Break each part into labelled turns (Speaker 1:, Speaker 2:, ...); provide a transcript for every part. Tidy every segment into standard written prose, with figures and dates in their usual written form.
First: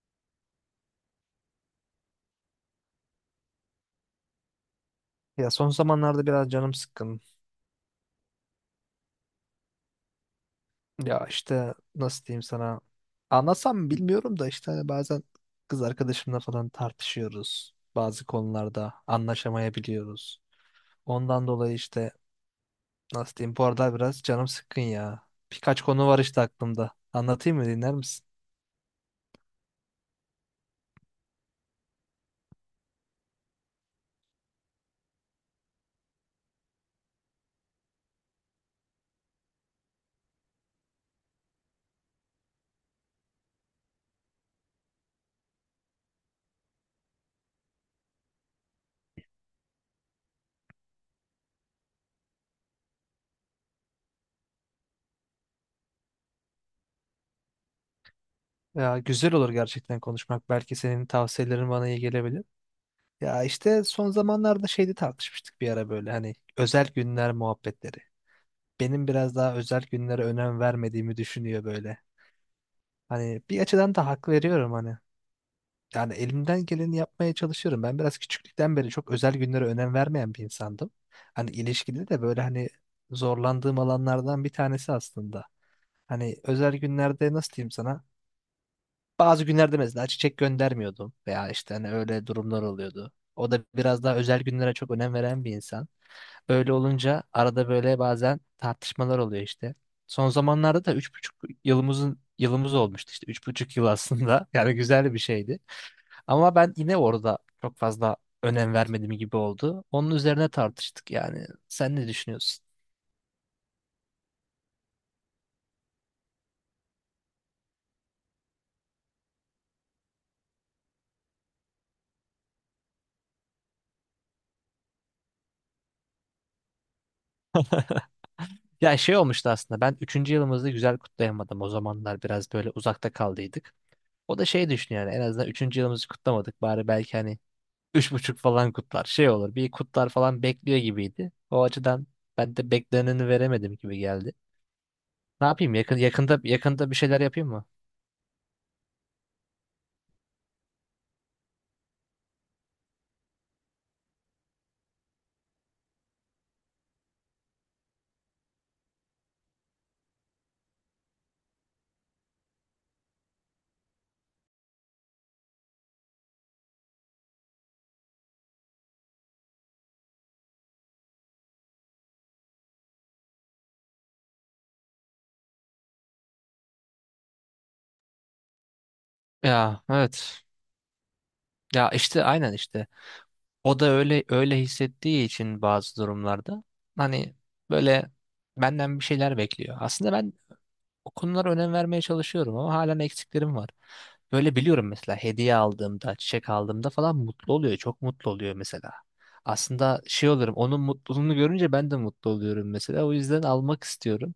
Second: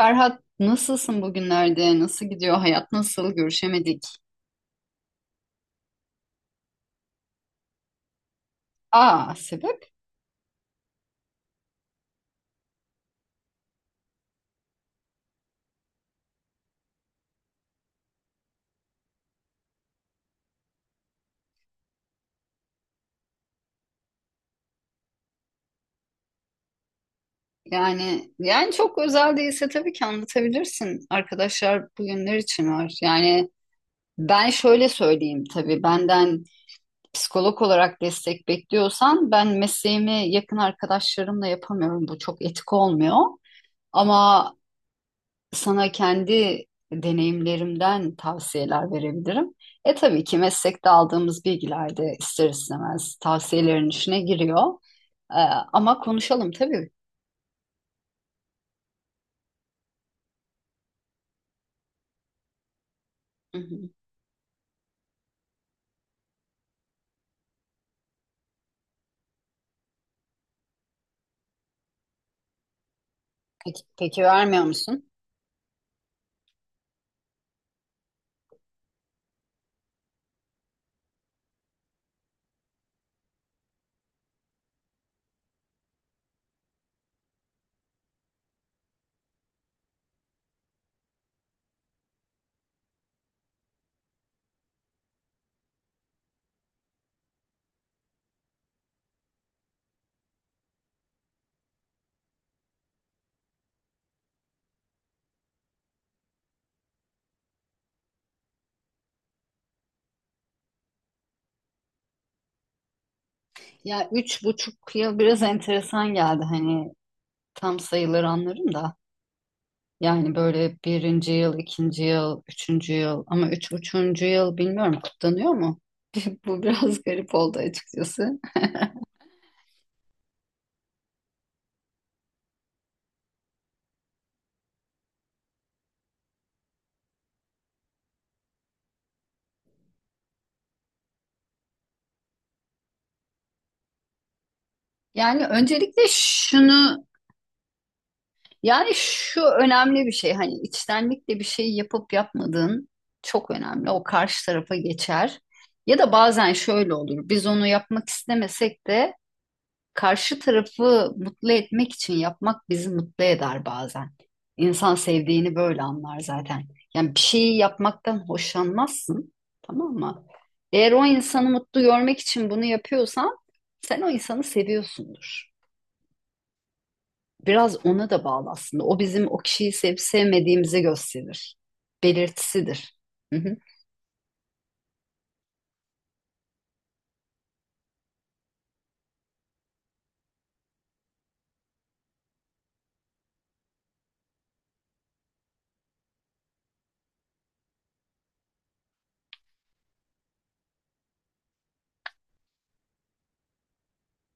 Speaker 1: Ferhat nasılsın bugünlerde? Nasıl gidiyor? Hayat nasıl? Görüşemedik.
Speaker 2: Ya son zamanlarda biraz canım sıkkın.
Speaker 1: Aa, sebep?
Speaker 2: Ya işte nasıl diyeyim sana? Anlasam mı bilmiyorum da işte hani bazen kız arkadaşımla falan tartışıyoruz. Bazı konularda anlaşamayabiliyoruz. Ondan dolayı işte. Nasıl diyeyim? Bu arada biraz canım sıkkın ya. Birkaç konu var işte aklımda. Anlatayım mı? Dinler misin?
Speaker 1: Yani çok özel değilse tabii ki anlatabilirsin. Arkadaşlar bugünler için var. Yani ben şöyle söyleyeyim tabii benden psikolog olarak destek bekliyorsan ben mesleğimi yakın arkadaşlarımla yapamıyorum. Bu çok etik olmuyor. Ama sana kendi deneyimlerimden tavsiyeler verebilirim. E tabii ki meslekte aldığımız bilgiler de ister istemez tavsiyelerin içine giriyor. E, Ama konuşalım tabii.
Speaker 2: Ya güzel olur gerçekten konuşmak. Belki senin tavsiyelerin bana iyi gelebilir. Ya
Speaker 1: Hı
Speaker 2: işte
Speaker 1: hı.
Speaker 2: son zamanlarda şeyde tartışmıştık bir ara böyle hani özel günler muhabbetleri. Benim biraz daha özel günlere önem vermediğimi düşünüyor böyle. Hani bir
Speaker 1: Peki,
Speaker 2: açıdan da
Speaker 1: peki
Speaker 2: hak
Speaker 1: vermiyor
Speaker 2: veriyorum hani.
Speaker 1: musun?
Speaker 2: Yani elimden geleni yapmaya çalışıyorum. Ben biraz küçüklükten beri çok özel günlere önem vermeyen bir insandım. Hani ilişkide de böyle hani zorlandığım alanlardan bir tanesi aslında. Hani özel günlerde nasıl diyeyim sana? Bazı günlerde mesela çiçek göndermiyordum veya işte hani öyle durumlar oluyordu. O da biraz daha özel günlere çok önem veren bir insan. Öyle olunca arada böyle bazen tartışmalar oluyor işte. Son zamanlarda da üç buçuk yılımızın yılımız olmuştu işte 3,5 yıl aslında. Yani güzel bir şeydi. Ama ben yine orada çok fazla önem vermedim gibi oldu. Onun üzerine tartıştık yani. Sen ne düşünüyorsun?
Speaker 1: Ya 3,5 yıl biraz enteresan geldi. Hani tam sayıları anlarım da. Yani böyle birinci yıl, ikinci yıl, üçüncü yıl ama üç buçuğuncu yıl bilmiyorum kutlanıyor mu? Bu biraz garip oldu açıkçası.
Speaker 2: Ya şey olmuştu aslında ben üçüncü yılımızı güzel kutlayamadım. O zamanlar biraz böyle uzakta kaldıydık. O da şey düşünüyor yani en azından üçüncü yılımızı kutlamadık. Bari belki hani 3,5 falan kutlar. Şey olur. Bir kutlar falan bekliyor gibiydi. O açıdan ben de bekleneni veremedim gibi geldi.
Speaker 1: Yani
Speaker 2: Ne yapayım?
Speaker 1: öncelikle
Speaker 2: Yakında bir
Speaker 1: şunu
Speaker 2: şeyler yapayım mı?
Speaker 1: Yani şu önemli bir şey hani içtenlikle bir şey yapıp yapmadığın çok önemli. O karşı tarafa geçer. Ya da bazen şöyle olur. Biz onu yapmak istemesek de karşı tarafı mutlu etmek için yapmak bizi mutlu eder bazen. İnsan sevdiğini böyle anlar zaten. Yani bir şeyi yapmaktan hoşlanmazsın, tamam mı? Eğer o insanı mutlu görmek için bunu yapıyorsan sen o insanı seviyorsundur. Biraz ona da bağlı aslında. O bizim o kişiyi
Speaker 2: Ya
Speaker 1: sevip
Speaker 2: evet.
Speaker 1: sevmediğimizi gösterir.
Speaker 2: Ya işte aynen işte.
Speaker 1: Belirtisidir. Hı hı.
Speaker 2: O da öyle öyle hissettiği için bazı durumlarda hani böyle benden bir şeyler bekliyor. Aslında ben o konulara önem vermeye çalışıyorum ama halen eksiklerim var. Böyle biliyorum mesela hediye aldığımda, çiçek aldığımda falan mutlu oluyor. Çok mutlu oluyor mesela. Aslında şey olurum, onun mutluluğunu görünce ben de mutlu oluyorum mesela. O yüzden almak istiyorum.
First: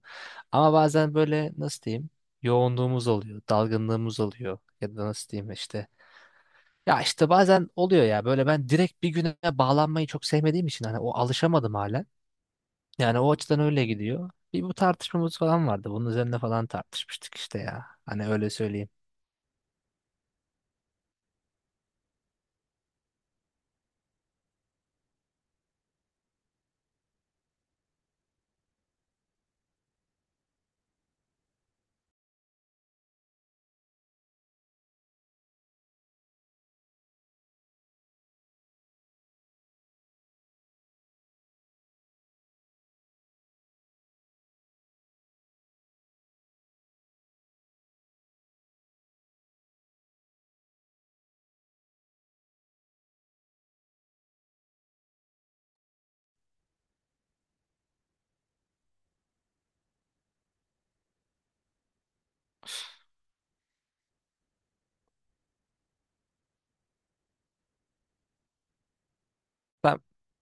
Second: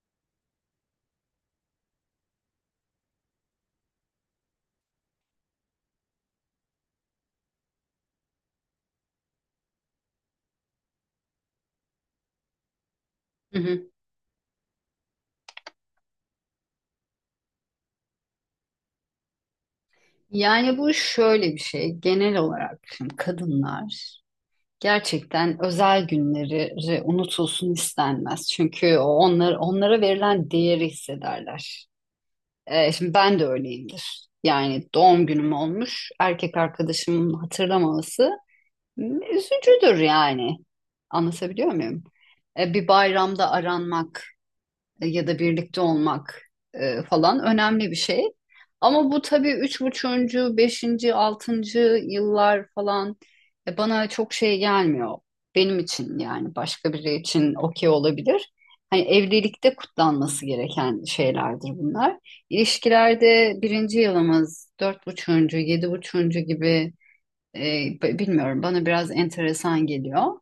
Speaker 2: Ama bazen böyle nasıl diyeyim, yoğunluğumuz oluyor, dalgınlığımız oluyor. Ya da nasıl diyeyim işte. Ya işte bazen oluyor ya böyle ben direkt bir güne bağlanmayı çok sevmediğim için hani o alışamadım hala. Yani o
Speaker 1: Hı
Speaker 2: açıdan öyle
Speaker 1: hı.
Speaker 2: gidiyor. Bir bu tartışmamız falan vardı. Bunun üzerine falan tartışmıştık işte ya. Hani öyle söyleyeyim.
Speaker 1: Yani bu şöyle bir şey. Genel olarak şimdi kadınlar gerçekten özel günleri unutulsun istenmez. Çünkü o onlara verilen değeri hissederler. Şimdi ben de öyleyimdir. Yani doğum günüm olmuş. Erkek arkadaşımın hatırlamaması üzücüdür yani. Anlatabiliyor muyum? Bir bayramda aranmak ya da birlikte olmak falan önemli bir şey. Ama bu tabii üç buçuğuncu, beşinci, altıncı yıllar falan bana çok şey gelmiyor. Benim için yani başka biri için okey olabilir. Hani evlilikte kutlanması gereken şeylerdir bunlar. İlişkilerde birinci yılımız, dört buçuğuncu, yedi buçuğuncu gibi e, bilmiyorum bana biraz enteresan
Speaker 2: Ben,
Speaker 1: geliyor.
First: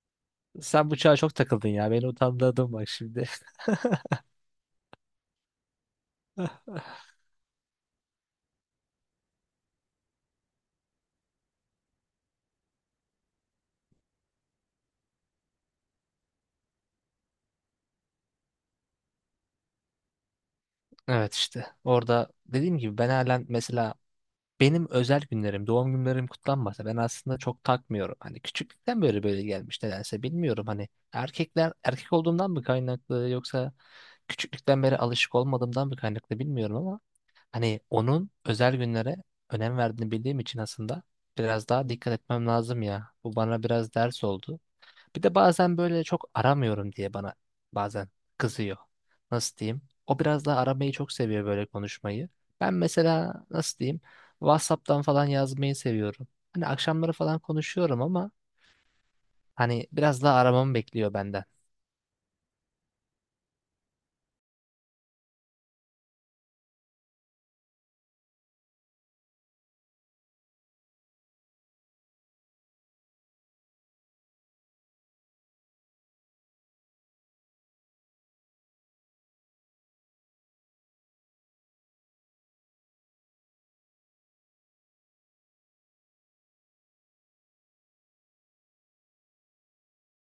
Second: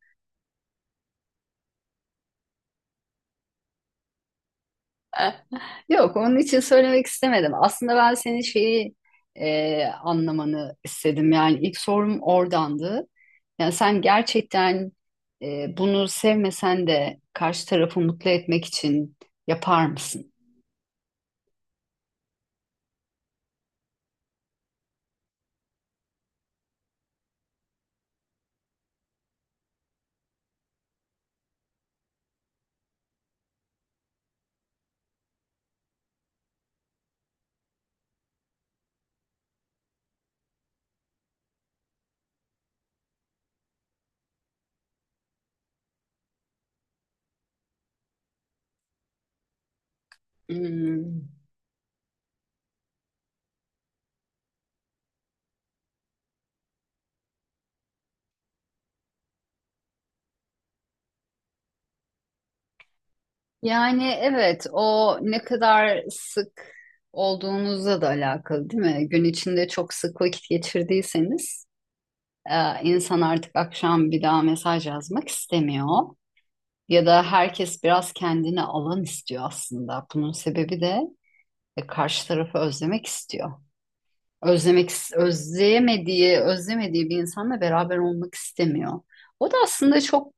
Speaker 2: sen bu çağa çok takıldın ya. Beni utandırdın bak şimdi.
Speaker 1: E, Yok, onun için söylemek istemedim. Aslında ben senin şeyi anlamanı istedim. Yani ilk sorum oradandı. Yani sen gerçekten bunu sevmesen de karşı tarafı mutlu etmek için yapar mısın?
Speaker 2: Evet işte orada dediğim gibi ben halen mesela benim özel günlerim, doğum günlerim kutlanmasa ben aslında çok takmıyorum. Hani küçüklükten böyle böyle gelmiş nedense bilmiyorum hani erkekler erkek olduğumdan mı kaynaklı yoksa küçüklükten beri alışık olmadığımdan mı kaynaklı bilmiyorum ama hani onun özel günlere önem verdiğini bildiğim için aslında biraz daha dikkat etmem lazım ya. Bu bana biraz ders oldu. Bir de bazen böyle çok aramıyorum diye bana bazen kızıyor. Nasıl diyeyim? O biraz daha aramayı çok
Speaker 1: Hmm.
Speaker 2: seviyor böyle konuşmayı. Ben mesela nasıl diyeyim? WhatsApp'tan falan yazmayı seviyorum. Hani akşamları falan konuşuyorum ama hani biraz daha aramamı bekliyor benden.
Speaker 1: Yani evet, o ne kadar sık olduğunuzla da alakalı, değil mi? Gün içinde çok sık vakit geçirdiyseniz, insan artık akşam bir daha mesaj yazmak istemiyor. Ya da herkes biraz kendine alan istiyor aslında. Bunun sebebi de karşı tarafı özlemek istiyor. Özlemek, özlemediği bir insanla beraber olmak istemiyor. O da aslında çok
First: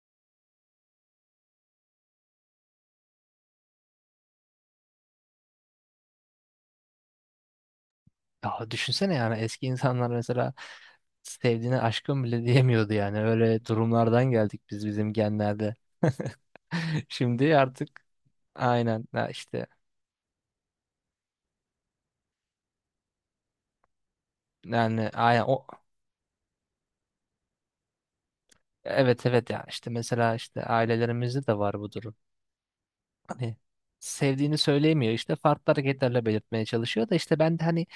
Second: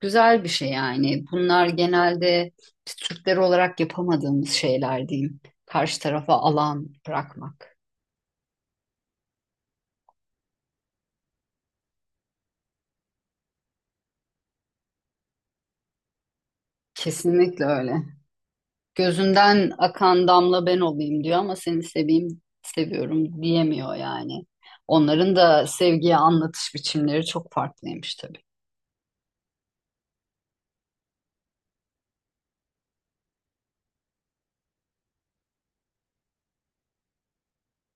Speaker 1: güzel bir şey yani. Bunlar genelde biz Türkler olarak yapamadığımız şeyler diyeyim. Karşı tarafa alan bırakmak.
Speaker 2: Ya düşünsene yani eski insanlar mesela sevdiğine aşkım bile diyemiyordu yani. Öyle durumlardan geldik biz bizim genlerde. Şimdi
Speaker 1: Kesinlikle öyle.
Speaker 2: artık aynen ya işte
Speaker 1: Gözünden akan damla ben olayım diyor ama seni seveyim, seviyorum diyemiyor yani.
Speaker 2: yani
Speaker 1: Onların
Speaker 2: aynen
Speaker 1: da
Speaker 2: o
Speaker 1: sevgiye anlatış biçimleri çok farklıymış tabii.
Speaker 2: evet evet yani işte mesela işte ailelerimizde de var bu durum. Hani sevdiğini söyleyemiyor işte farklı hareketlerle belirtmeye çalışıyor da işte ben de hani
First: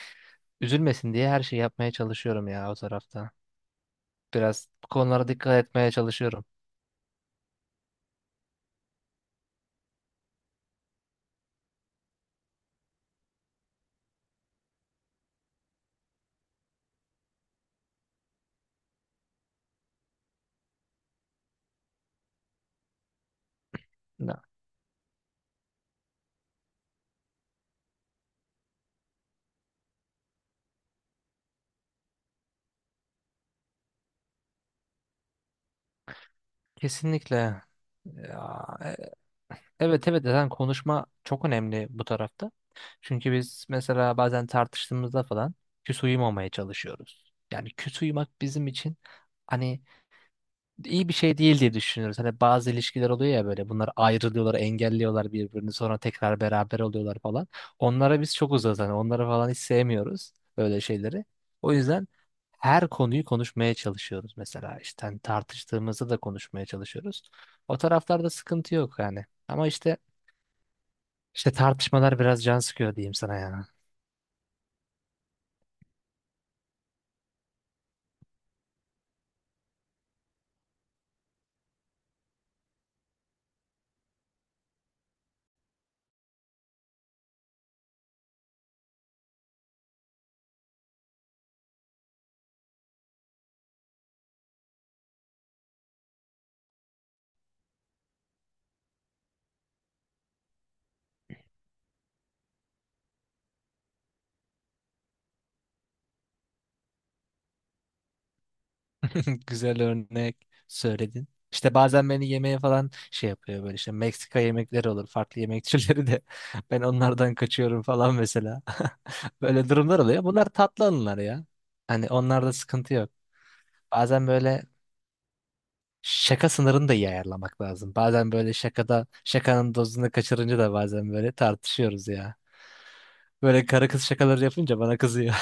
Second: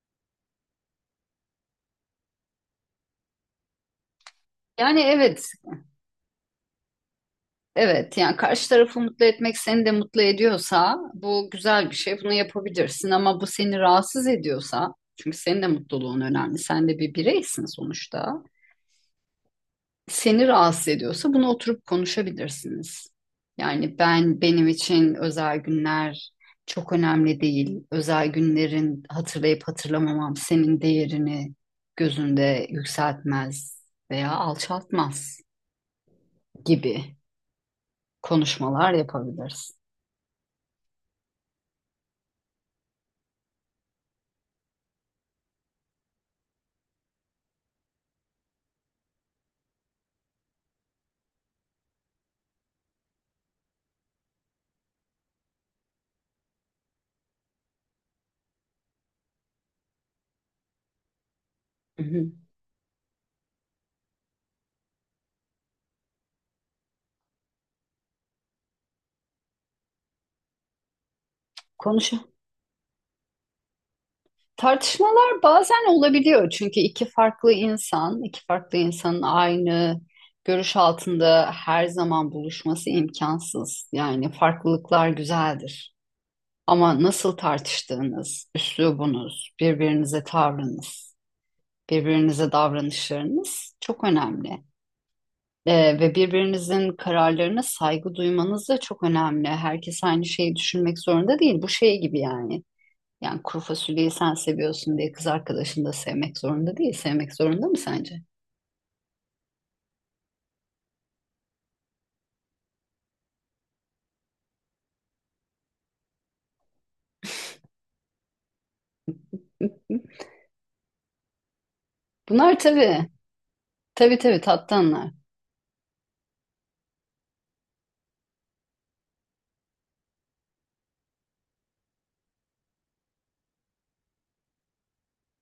Speaker 2: üzülmesin diye her şeyi yapmaya çalışıyorum ya o tarafta. Biraz bu
Speaker 1: Yani
Speaker 2: konulara
Speaker 1: evet,
Speaker 2: dikkat etmeye çalışıyorum.
Speaker 1: evet yani karşı tarafı mutlu etmek seni de mutlu ediyorsa bu güzel bir şey. Bunu yapabilirsin ama bu seni rahatsız ediyorsa çünkü senin de mutluluğun önemli. Sen de bir bireysin sonuçta. Seni rahatsız ediyorsa bunu oturup konuşabilirsiniz. Yani ben
Speaker 2: Ya,
Speaker 1: benim için özel günler çok önemli değil. Özel günlerin hatırlayıp hatırlamamam senin değerini gözünde yükseltmez veya alçaltmaz gibi
Speaker 2: kesinlikle. Ya,
Speaker 1: konuşmalar yapabiliriz.
Speaker 2: evet evet zaten konuşma çok önemli bu tarafta. Çünkü biz mesela bazen tartıştığımızda falan küs uyumamaya çalışıyoruz. Yani küs uyumak bizim için hani iyi bir şey değil diye düşünüyoruz. Hani bazı ilişkiler oluyor ya böyle bunlar ayrılıyorlar, engelliyorlar birbirini sonra tekrar beraber oluyorlar falan. Onlara biz çok uzağız hani onları falan hiç sevmiyoruz böyle şeyleri. O
Speaker 1: Hı
Speaker 2: yüzden
Speaker 1: hı.
Speaker 2: her konuyu konuşmaya çalışıyoruz mesela işte hani tartıştığımızda da konuşmaya çalışıyoruz. O taraflarda sıkıntı yok yani. Ama işte
Speaker 1: Konuş
Speaker 2: tartışmalar biraz can sıkıyor diyeyim sana ya.
Speaker 1: Tartışmalar bazen olabiliyor çünkü iki farklı insan, iki farklı insanın aynı görüş altında her zaman buluşması imkansız. Yani farklılıklar güzeldir. Ama nasıl tartıştığınız, üslubunuz, birbirinize tavrınız, birbirinize davranışlarınız çok önemli. Ve birbirinizin kararlarına saygı duymanız da çok önemli. Herkes aynı şeyi düşünmek zorunda değil. Bu şey gibi yani. Yani kuru fasulyeyi sen seviyorsun diye kız arkadaşın da sevmek zorunda değil. Sevmek zorunda mı sence?
Speaker 2: Güzel örnek söyledin. İşte bazen beni yemeğe falan şey yapıyor böyle işte Meksika yemekleri olur farklı yemek türleri de ben onlardan kaçıyorum falan mesela. Böyle durumlar oluyor. Bunlar tatlı anılar ya. Hani onlarda
Speaker 1: Bunlar
Speaker 2: sıkıntı
Speaker 1: tabii,
Speaker 2: yok.
Speaker 1: tabii
Speaker 2: Bazen
Speaker 1: tabii
Speaker 2: böyle
Speaker 1: tattanlar.
Speaker 2: şaka sınırını da iyi ayarlamak lazım. Bazen böyle şakada şakanın dozunu kaçırınca da bazen böyle tartışıyoruz ya. Böyle karı kız şakaları yapınca bana kızıyor.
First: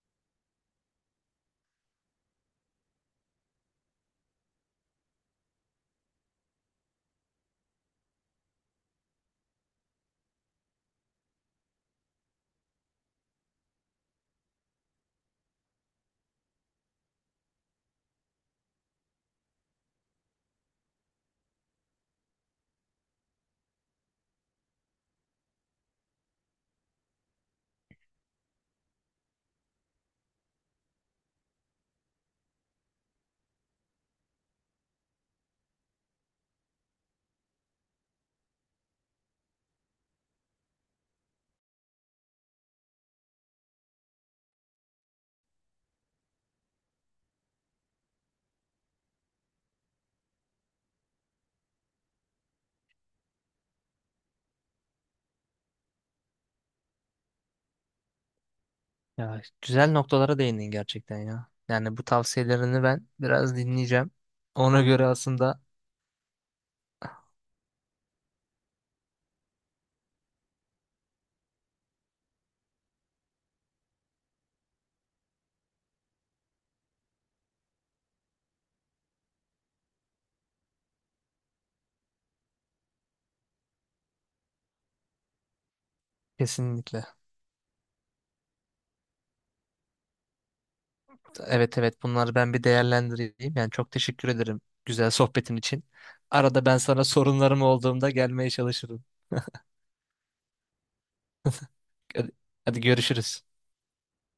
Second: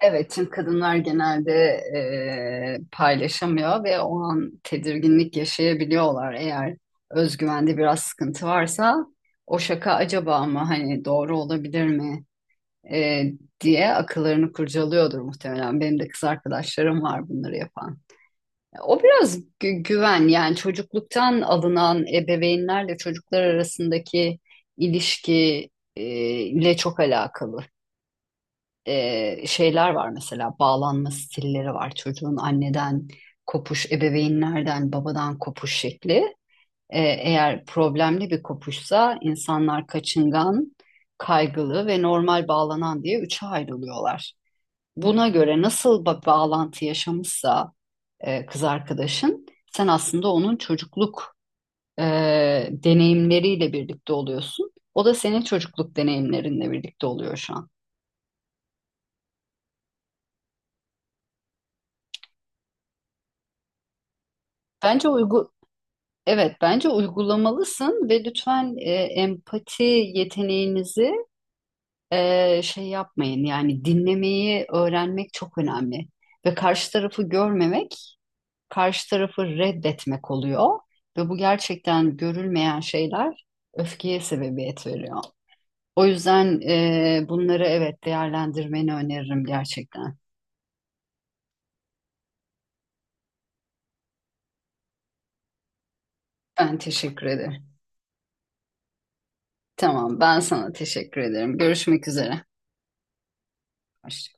Speaker 1: Evet, çünkü kadınlar genelde paylaşamıyor ve o an tedirginlik yaşayabiliyorlar. Eğer özgüvende biraz sıkıntı varsa o şaka acaba mı hani doğru olabilir mi eee, diye akıllarını kurcalıyordur muhtemelen. Benim de kız arkadaşlarım var bunları yapan. O biraz güven yani çocukluktan alınan ebeveynlerle çocuklar arasındaki ilişki e, ile çok alakalı. Şeyler var mesela bağlanma stilleri var çocuğun anneden kopuş ebeveynlerden babadan kopuş şekli. Eğer problemli bir kopuşsa insanlar kaçıngan kaygılı ve normal bağlanan diye üçe ayrılıyorlar. Buna göre nasıl bağlantı yaşamışsa kız arkadaşın. Sen aslında onun çocukluk e, deneyimleriyle birlikte oluyorsun. O da senin çocukluk deneyimlerinle birlikte oluyor şu an.
Speaker 2: Ya güzel noktalara değindin gerçekten ya. Yani bu tavsiyelerini ben biraz dinleyeceğim. Ona göre
Speaker 1: Bence uygu
Speaker 2: aslında
Speaker 1: Evet bence uygulamalısın ve lütfen empati yeteneğinizi şey yapmayın. Yani dinlemeyi öğrenmek çok önemli ve karşı tarafı görmemek karşı tarafı reddetmek oluyor ve bu gerçekten görülmeyen şeyler öfkeye sebebiyet veriyor. O yüzden
Speaker 2: kesinlikle.
Speaker 1: bunları evet değerlendirmeni öneririm gerçekten.
Speaker 2: Evet evet bunları ben bir değerlendireyim. Yani çok teşekkür ederim güzel sohbetin için. Arada
Speaker 1: Ben
Speaker 2: ben sana
Speaker 1: teşekkür
Speaker 2: sorunlarım
Speaker 1: ederim.
Speaker 2: olduğumda gelmeye çalışırım.
Speaker 1: Tamam, ben sana teşekkür ederim. Görüşmek
Speaker 2: Hadi
Speaker 1: üzere.
Speaker 2: hadi görüşürüz.
Speaker 1: Hoşça